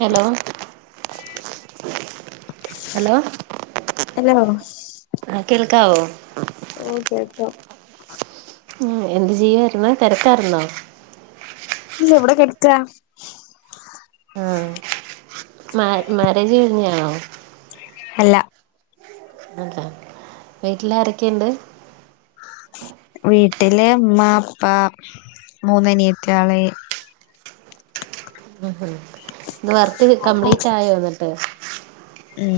Hello hello hello ആഹ് കേൾക്കാവോ ഓക്കെട്ടോ ഓഹ് എന്തു ചെയ്യയിരുന്നോ തിരക്കാരുന്നോ ഇല്ല എവിടെ കടക്കാ ആഹ് മാ മാരേജ് കഴിഞ്ഞാണോ അല്ല അതാ വീട്ടില് ആരൊക്കെണ്ട് വീട്ടില് മ്മ പ്പ മൂന്ന്നിയത്തിയാള് ഉഹും ഇന്ന് വർക്ക് കംപ്ലീറ്റ് ആയോ ന്നിട്ട് ഉം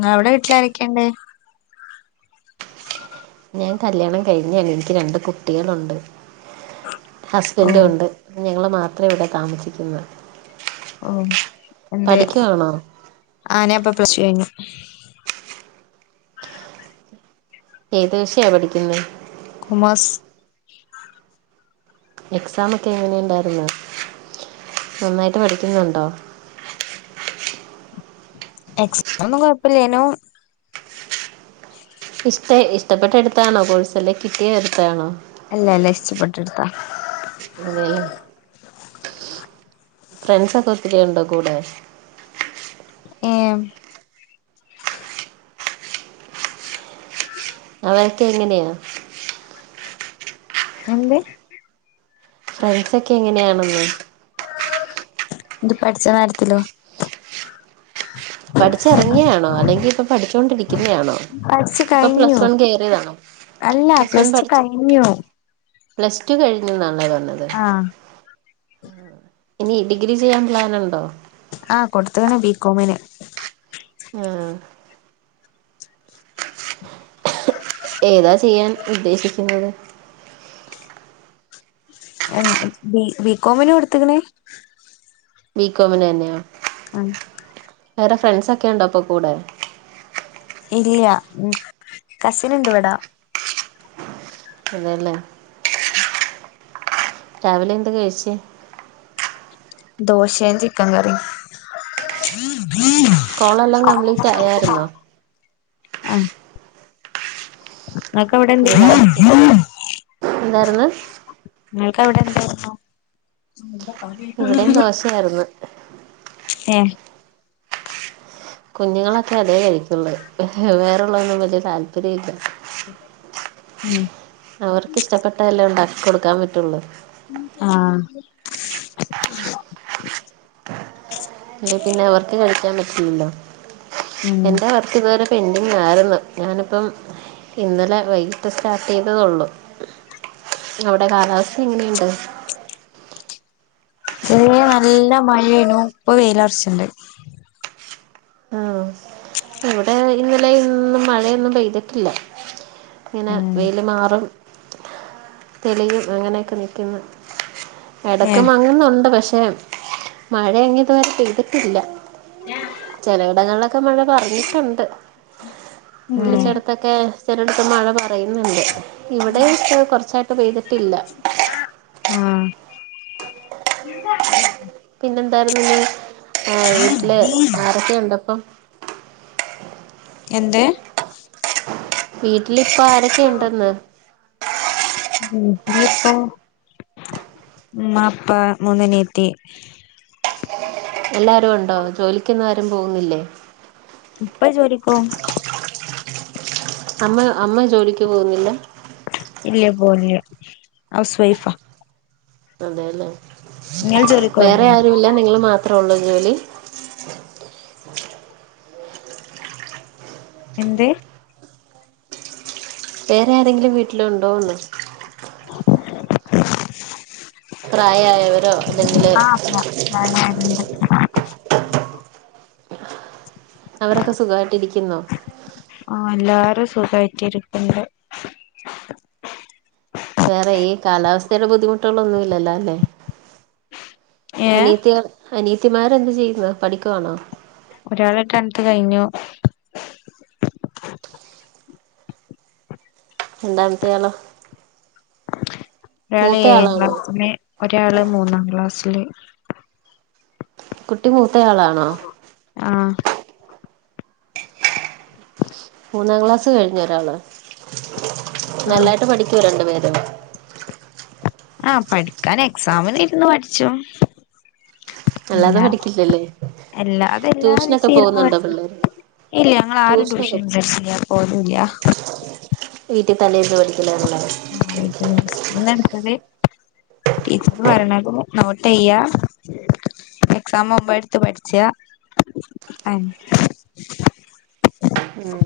ങ്ങളാടെ വീട്ടില് ആരൊക്കെണ്ട് ഞാൻ കല്ല്യാണം കഴിഞ്ഞാ എനിക്ക് രണ്ട് കുട്ടികളുണ്ട് ഓ ഹസ്ബൻഡ് ഉണ്ട് ഞങ്ങള് മാത്ര ഇവിടെ താമസിക്കുന്നു ഓഹ് എന്തെ പഠിക്കുവാണോ ആ ഞാപ്പൊ പ്ലസ്ടു കഴിഞ് ഏത് വിഷയ പഠിക്കുന്ന കൊമേർസ് എക്സാമൊക്കെ എങ്ങനെുണ്ടായിരുന്ന് നന്നായിട്ട് പഠിക്കുന്നുണ്ടോ എക്സാം കുഴപ്പല്ലേനു [inaudible] ഇഷ്ടെ ഇഷ്ടപ്പെട്ടെടുത്താണോ കോഴ്സ്‌ അല്ലെ കിട്ടിയെ എടുത്താണോ അല്ലല്ല ഇഷ്ടപ്പെട്ടെടുത്താ [unintelligible] ല്ലേ ഫ്രണ്ട്സൊക്കെ ഒത്തിരിയുണ്ടോ കൂടെ ഏഹ് അവര്ക്കെങ്ങനെയാ നല്ലേ ഫ്രണ്ട്സൊക്കെ എങ്ങനെയാണെന്ന് ത് പഠിച്ച നേരത്തിലോ പഠിച്ചിറങ്ങിയാണോ അല്ലെങ്കി ഇപ്പൊ പഠിച്ചോണ്ടിരിക്കുന്നയാണോ പഠിച്ചു ഇപ്പൊ പ്ലസ് കഴിഞ്ഞു വൺ കയറിയതാണോ അല്ല പ്ലസ്റ്റു കഴിഞ്ഞു പ്ലസ്ടു കഴിഞ്ഞുന്നാലെ പറഞ്ഞത് ആഹ് ഇനി ഡിഗ്രി ചെയ്യാൻ പ്ലാനുണ്ടോ ആ കൊടുത്ണ്‌ ബികോമിന് ആഹ് ഏതാ ചെയ്യാൻ ഉദ്ദേശിക്കുന്നത് എന്ത് ‌ബി ബികോമിന് കൊടുത്ത് ക്ക്‌ണ്‌ ബീകോമിനെന്നോ ആഹ് വേറെ ഫ്രണ്ട്സൊക്കെ ഉണ്ടോ പ്പൊ കൂടെ ഇല്ല ഉം കസിനുണ്ട് വ്ടാ അതെല്ലേ? രാവിലെ എന്ത് കഴിച്ചേ? ദോശേം ചിക്കൻ കറി മ്. കോളെല്ലാം കംപ്ലീറ്റ് ആയായിരുന്നോ? ആ. നിങ്ങക്ക് അവിടെ ഇത് എന്തെയ് ലാസ്റ്റ് എന്തായിരുന്നു നിങ്ങൾക്ക് അവിടെ എന്തായിരുന്നു? ഇവിടെയും ദോശയായിരുന്നു ഏ കുഞ്ഞുങ്ങളൊക്കെ അതേ കഴിക്കുള്ളൂ വേറെള്ളതൊന്നും വലിയ താല്പര്യ ഇല്ല [inaudible] അവർക്ക് ഇഷ്ടപ്പെട്ടതല്ലേ ഉണ്ടാക്കി കൊടുക്കാൻ പറ്റുള്ളൂ. ആഹ്. അല്ലെ പിന്നെ അവർക്ക് കഴിക്കാൻ പറ്റുലല്ലോ, ഉം എന്താ പർ ഇവര് പിന്നിം [unintelligible] രുന്നു ഞാനിപ്പം ഇന്നലെ വൈകിട്ട് സ്റ്റാർട്ടെയ്തതെ ഒള്ളു. അവിടെ കാലാവസ്ഥ എങ്ങനെണ്ട്? ഒതേ നല്ല മഴയായിരുന്നു, ഇപ്പൊ വെയിലുറച്ചട്ടുണ്ട്. ഇന്നലേം ഇന്നും മഴയൊന്നും പെയ്തിട്ടില്ല, ഇങ്ങനെ ഉം വെയില് മാറും തെളിയും അങ്ങനെയൊക്കെ നൽക്കുന്നു. ഇടക്ക് ഏഹ് മങ്ങുന്നുണ്ട് പക്ഷെ, മഴ അങ്ങി ഇതുവരെ പെയ്തിട്ടില്ല. ചിലയിടങ്ങളിലൊക്കെ മഴ പറഞ്ഞിട്ടുണ്ട്. ഉം വിള്ളിച്ചിടത്തൊക്കെ ചിലയിടത്ത് മഴ പറയുന്നുണ്ട്, ഇവിടെ കുറച്ചായിട്ട ഒക്കെ ചെയെയ്തിട്ടില്ല ആ... പിന്നെ എന്തായിരുന്നു, വീട്ടില് ആരൊക്കെുണ്ട് അപ്പം? എന്റെ വീട്ടിലിപ്പ ആരൊക്കെ ഉണ്ടെന്ന്? വീട്ടിലിപ്പോ അപ്പാ മൂന്ന് അനിയത്തി. എല്ലാരും ഉണ്ടോ, ജോലിക്കൊന്നും ആരും പോകുന്നില്ലേ? ഇപ്പ ജോലിക്ക് പോകും. അമ്മ അമ്മ ജോലിക്ക് പോകുന്നില്ല? ഇല്ല പോവില്ല, ഹൗസ് വൈഫാ. അതെയല്ലേ നിങ്ങൾ വേറെ ജോലിക്കോവുണ്ടോ ആരുല്ല, നിങ്ങള് മാത്രേ ഉള്ളൂ ജോലി? എന്ത്. വേറെ ആരെങ്കിലും വീട്ടിലുണ്ടോന്ന്? [unintelligible] [inaudible] പ്രായമായവരോ, അല്ലെങ്കില് ആഹ് ഞാനാരുണ്ട് അവരൊക്കെ സുഖമായിട്ട്ിരിക്കുന്നു. ആ എല്ലാരും സുഗായിട്ട് ഇരിക്കനെണ്ട് വേറെ ഈ കാലാവസ്ഥയുടെ ബുദ്ധിമുട്ടുകളൊന്നുമല്ലല്ലോ? ഏഹ് അനീത്തി അനീത്തിമാരെ എന്ത്തു ചെയ്യുന്നത് പഠിക്കുവാണോ? ഒരാൾ ടെൻ ത്ത് കഴിഞ്ഞു. [unintelligible] ഒരാള് ഏഴാം മൂത്തയാളാണോ ക്ലാസ്സില്, ഒരാള് മൂന്നാം ക്ലാസ്സില്. കുട്ടി മൂത്തയാളാണോ? ആ മൂന്നാം ക്ലാസ്സ് കഴിഞ്ഞ ഒരാള്, നല്ലായിട്ട് പഠിക്കു രണ്ടു പേരും? ആഹ പഠിക്കാൻ എക്സാം നു ഇരുന്ന് പഠിച്ചോളും. അല്ലാതെ എല്ലാ പഠിക്കില്ലല്ലേ എല്ലാ അത എല്ലാ ട്യൂഷനൊക്കെ പോകുന്നുണ്ടോ [unintelligible] പിള്ളേര് ഇല്ല ഞങ്ങ ആരും ട്യൂഷനൊക്കെ ട്യൂഷൻ സെന്റർ ൽ പോകുന്നില്ല. വീട്ടിൽ തലേന്ന് പഠിക്കലാണോ ഒള്ളത്? ആഹ് വീട്ടന്നിന്ന സ് ന്നെഎടുത്തത് ടീച്ചറ് വര്ണെനക്കമു നോട്ടയ്യാ. എക്സാം മുമ്പേ എടുത്ത് പഠിച്ചെയ ഉം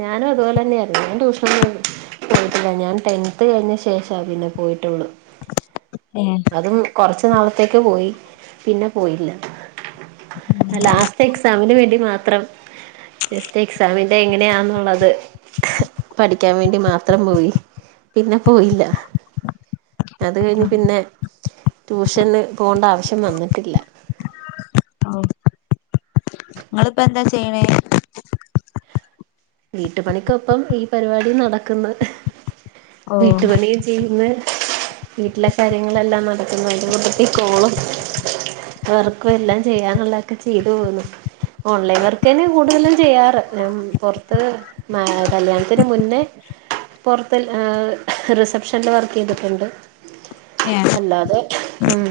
ഞാനും അതുപോലെ തന്നെയായിരുന്നു ഞാൻ ട്യൂഷനൊന്നുട്ത്തില്ല പോയിട്ടില്ല ഞാൻ ടെൻത് കഴിഞ്ഞ ശേഷാ പിന്നെ പോയിട്ടുള്ളു ഏഹ് അതും കുറച്ച് നാളത്തേക്ക് പോയി പിന്നെ പോയില്ല ലാസ്റ്റ് എക്സാമിന് വേണ്ടി മാത്രം ജസ്റ്റ് എക്സാമിന്റെ എങ്ങനെയാന്ന് ഉള്ളത് പഠിക്കാൻ വേണ്ടി മാത്രം പോയി പിന്നെ പോയില്ല. അത് കഴിഞ്ഞ് പിന്നെ ട്യൂഷന് പോകേണ്ട ആവശ്യം വന്നിട്ടില്ല. നിങ്ങളിപ്പ എന്താ ചെയ്യണേ വീട്ടു പണിക്കൊപ്പം ഈ പരിപാടി നടക്കുന്ന് ഓഹ് വീട്ടുപണിയും ചെയ്യുന്ന് വീട്ടിലെ കാര്യങ്ങളെല്ലാം നടക്കുന്നൊ മുണ്ട് ഇകോളും വെർക്കും എല്ലാം ചെയ്യാനുള്ളക്കെ ചെയ്തു പോന്നു. ഓൺലൈൻ വർക്ക് തെന്നയ കൂടുതലും ചെയ്യാറ് ഞാൻ പുറ അത്ത് മാ കല്യാണത്തിന് മുന്നേ പൊ റത്ത് റിസപ്ഷനില് വർക്ക് ചെയ്തിട്ടുണ്ട്. ഏയ അല്ലാതെ ഉം.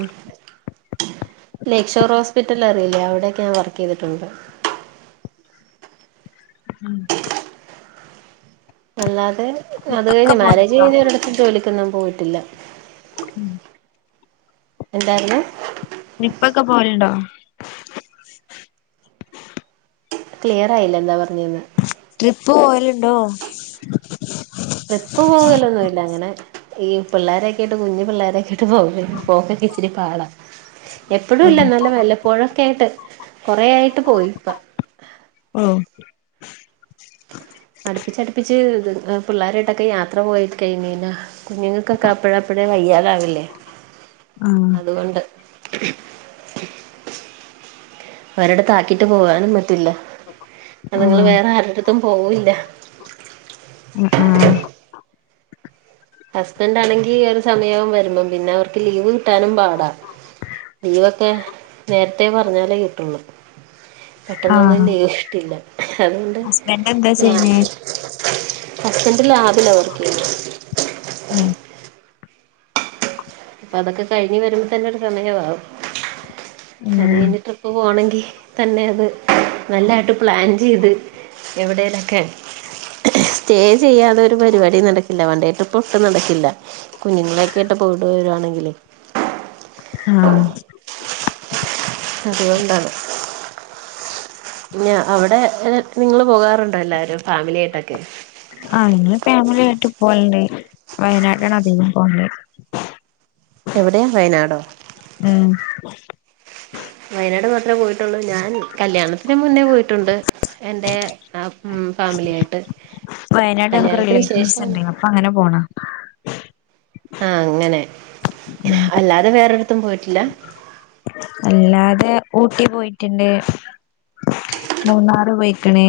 ലക്ഷോർ ഹോസ്പിറ്റല റിയില്ലേ അവിടെയൊക്കെ ഞൻ വർക്ക് ചെയ്തിട്ടുണ്ട്. ഉം അല്ലാതെ അത് ട്രിപ്പൊക്കെ കഴിഞ്ഞ് മാരേജ് പോവലുണ്ടോ കഴിഞ്ഞ് ഒരിടത്തും ജോലിക്കൊന്നും പോയിട്ടില്ല. എന്തായിരുന്നു? ഇനിപ്പൊക്കെ പോവലുണ്ടോ? ക്ലിയർ ആയില്ല എന്താ പറഞ്ഞേന്ന്? ട്രിപ്പ് പോയലുണ്ടോ? ട്രിപ്പ് പോകലൊന്നുല്ല അങ്ങനെ. ഈ പിള്ളാരൊക്കെ ഇട്ട് കുഞ്ഞു പിള്ളോരൊക്കെ ഇട്ട് പോ പോക്കൊക്കെ ഇച്ചിരി പാടാ. എപ്പഴും ഇല്ല ഓഹ് നല്ല വല്ലപ്പോഴൊക്കെ ആയിട്ട് കൊറെ ആയിട്ട് പോയിപ്പ. ആഹ് അടുപ്പിച്ചടുപ്പിച്ച് ത് പിള്ളേരായിട്ടൊക്കെ യാത്ര പോയിട് കഴിഞ്ഞഴിഞ്ഞ കുഞ്ഞുങ്ങൾക്കൊക്കെ അപ്പഴ അപ്പഴേ വയ്യറാവില്ലേ ആഹ് അതുകൊണ്ട്. ഒരടുത്ത് ആക്കിട്ട് പോവാനും പറ്റില്ല അതി ങ്ങള് ആഹ് വേറെ ആരുടെടുത്തും പോവില്ല. ആഹ് ആ ഹസ്ബൻറ് ആണെങ്കിൽ ഒരു സമയവും വരുമ്പോം പിന്നെ അവർക്ക് ലീവ് കിട്ടാനും പാടാ. ലീവൊക്കെ നേരത്തെേ പറഞ്ഞാലേ കിട്ടുള്ളൂ പെട്ടെന്നൊന്നും ആഹ് ലീവ് ട്ടില്ല അതുകൊണ്ട് ഹസ്ബൻഡ് എന്താ ഞാ ചെയ്യണേ ഹസ്ബന്റ് ലാബില വർക്കെയ്യുന്നേ. ഉം [unintelligible] അപ്പൊ അതൊക്കെ കഴിഞ്ഞ് വരുമ്പോ തന്നെ ഒരു സമയവാവും. അത് ഉം കഴിഞ്ഞ് ട്രിപ്പ് പോണങ്കി തന്നെ അത് നല്ലായിട്ട് പ്ലാൻ ചെയ്ത് എവിടേലെക്കെ സ്റ്റേ ചെയ്യാതെ ഒരു പരിപാടി നടക്കില്ല വൺഡേട്രിപ്പൊട്ടും നടക്കില്ല. കുഞ്ഞുങ്ങളെൊക്കൊയിട്ട് പോയിട്ട് വരുവാണെങ്കിലേ ആഹ് അതുകൊണ്ടാണ്. ന്നെ അവിടെ നിങ്ങള് പോകാറുണ്ടോ എല്ലാരും ഫാമിലി ആയിട്ടൊക്കെ? വിടേ ഫാമിലിയ ആയിട്ട് പോവാനണ്ട് വയനാട്ടാണ് അധികം പോവത്. എവിടെയാ വയനാടോ? ഉം വയനാട് മാത്രമേ പോയിട്ടുള്ളൂ ഞാൻ കല്യാണത്തിന് മുന്നേ പോയിട്ടുണ്ട് എൻ്റെ ഉം ഫാമിലിയ ആായിട്ട് വയനാട് ഞങ്ങക്ക് റിലേറ്റീവ്സ് ഉണ്ട് അപ്പൊ അങ്ങനെ പോണ ആഹ് അങ്ങനെ ഉം അല്ലാതെ വേറെടത്തും പോയിട്ടില്ല അല്ലാതെ ഊട്ടി പോയിട്ടുണ്ട് മൂന്നാറ് പൊയ്ക്കണേ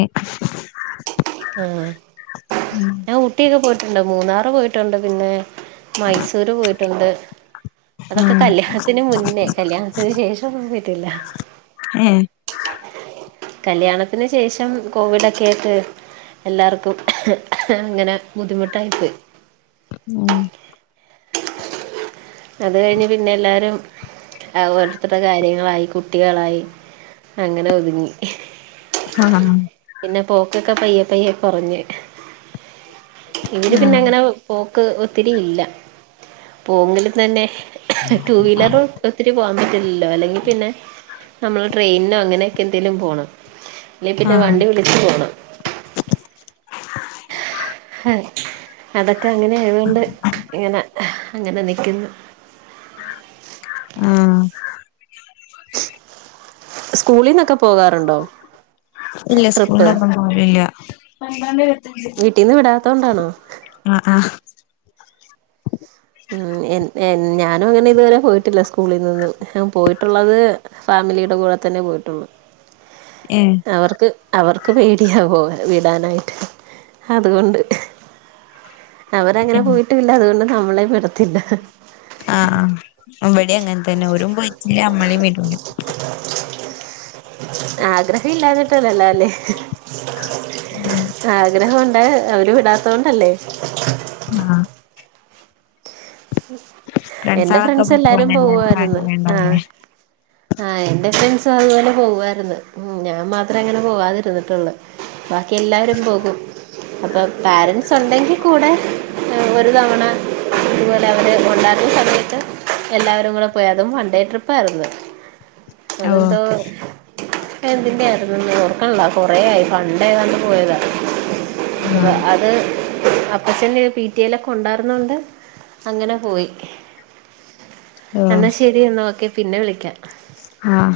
ആഹ് ഉം ആഹ് ഊട്ടിയൊക്കെ പോയിട്ടുണ്ട് മൂന്നാർ പോയിട്ടുണ്ട് പിന്നെ മൈസൂര് പോയിട്ടുണ്ട് അതൊക്കെ ആഹ് കല്യാണത്തിന് മുന്നേ കല്യാണത്തിന് ശേഷം ഒന്നും പൊയിറ്റില്ല ഏഹ് കല്യാണത്തിന് ശേഷം കോവിഡൊക്കെട്ട് എല്ലാർക്കും അങ്ങനെ ബുദ്ധിമുട്ടായിപ്പോയി ഉം അത് കഴിഞ്ഞ് പിന്നെ എല്ലാരും ഓരുത്തരു കാര്യങ്ങളായി കുട്ടികളായി അങ്ങനെ ഒതുങ്ങി ആഹ് ഹ പിന്നെ പോക്കൊക്കെ പയ്യെ പയ്യെ കുറഞ്ഞ് ഇവര് പിന്നെ ഉം അങ്ങനെ പോക്ക് ഒത്തിരി ഇല്ല പോങ്കിൽ തന്നെ ടു വീലർ ഒത്തിരി പോവാൻ പറ്റില്ലല്ലോ അല്ലെങ്കിൽ പിന്നെ നമ്മള് ട്രെയിനോ അങ്ങനെക്കെ എന്തേലും പോണം അല്ലെ പിന്നെ ആഹ് വണ്ടി വിളിച്ചു പോണം [inaudible] അഹ് അതൊക്കെ അങ്ങനെ ആയതൊണ്ട് ഇങ്ങനെ അങ്ങനെ നിക്കുന്നു [inaudible] ആഹ് സ്കൂളിൽന്നൊക്കെ പോകാറുണ്ടോ ഇല്ല ട്രിപ്പ് സ്കൂൾണ്ടവുമ്പോ പോവലില്ല വീട്ടിന് വിടാത്തതൊണ്ടണോ അഹ് ആഹ് ഉംഎന് എന് ഞാനും അങ്ങനെ ഇതുവരെ പോയിട്ടില്ല സ്കൂളിൽ നിന്നും പോയിട്ടുള്ളത് ഫാമിലിയുടെ കൂടെ തന്നെ പോയിട്ടുള്ളു ഏഹ് അവർക്ക് അവർക്ക് പേടിയാ പോവാൻ വിടാനായിട്ട് അതുകൊണ്ട് അവരങ്ങനെ ഉം പോയിട്ടില്ല അതുകൊണ്ട് നമ്മളെ വിടത്തില്ല ആഹ് ഇവിടെ അങ്ങനെ തന്നെ ഓരും പോയിട്ടില്ല നമ്മളിൽ വീടുല [inaudible] ആഗ്രഹം ഇല്ലാന്നിട്ടല്ലല്ലോ അല്ലേ ഉം ആഗ്രഹംണ്ട് അവര് വിടാത്ത കൊണ്ടല്ലേ ആഹ് എന്റെറെ ഫ്രണ്ട്സാളൊക്കെ ഫ്രണ്ട്സ് എല്ലാരും പോവാൻ എല്ലാർക്കും പോവായിരുന്നു ആഹ് ആഗ്രഹണ്ടാവുലേ ആഹ് എന്റെ ഫ്രണ്ട്സ് അതുപോലെ പോവായിരുന്നു ഉം ഞാൻ മാത്രേ അങ്ങനെ പോവാതിരുന്നിട്ടുള്ളൂ ബാക്കി എല്ലാരും പോകും അപ്പൊ പാരൻറ്സ് ഉണ്ടെങ്കിൽ കൂടെ ഒരു തവണ എല്ലാവരും കൊണ്ടായിരുന്ന സമയത്ത് എല്ലാവരും കൂടെ പോയ അതും വൺഡേ ട്രിപ്പായിരുന്നു ഓഹ് അതെന്തോ എന്ന്തിന്റെ ആരുന്നു ഓർക്കണല്ല കൊറയായി പണ്ട ഏതാണ്ട് പോയതാ ആഹ് അത് അപ്പച്ചൻ പിറ്റലൊക്കെ ഉണ്ടായിരുന്നോണ്ട് അങ്ങനെ പോയി ഓഹ് എന്നാൽ ശരി എന്നൽഓക്കെ പിന്നെ വിളിക്കാം ആഹ്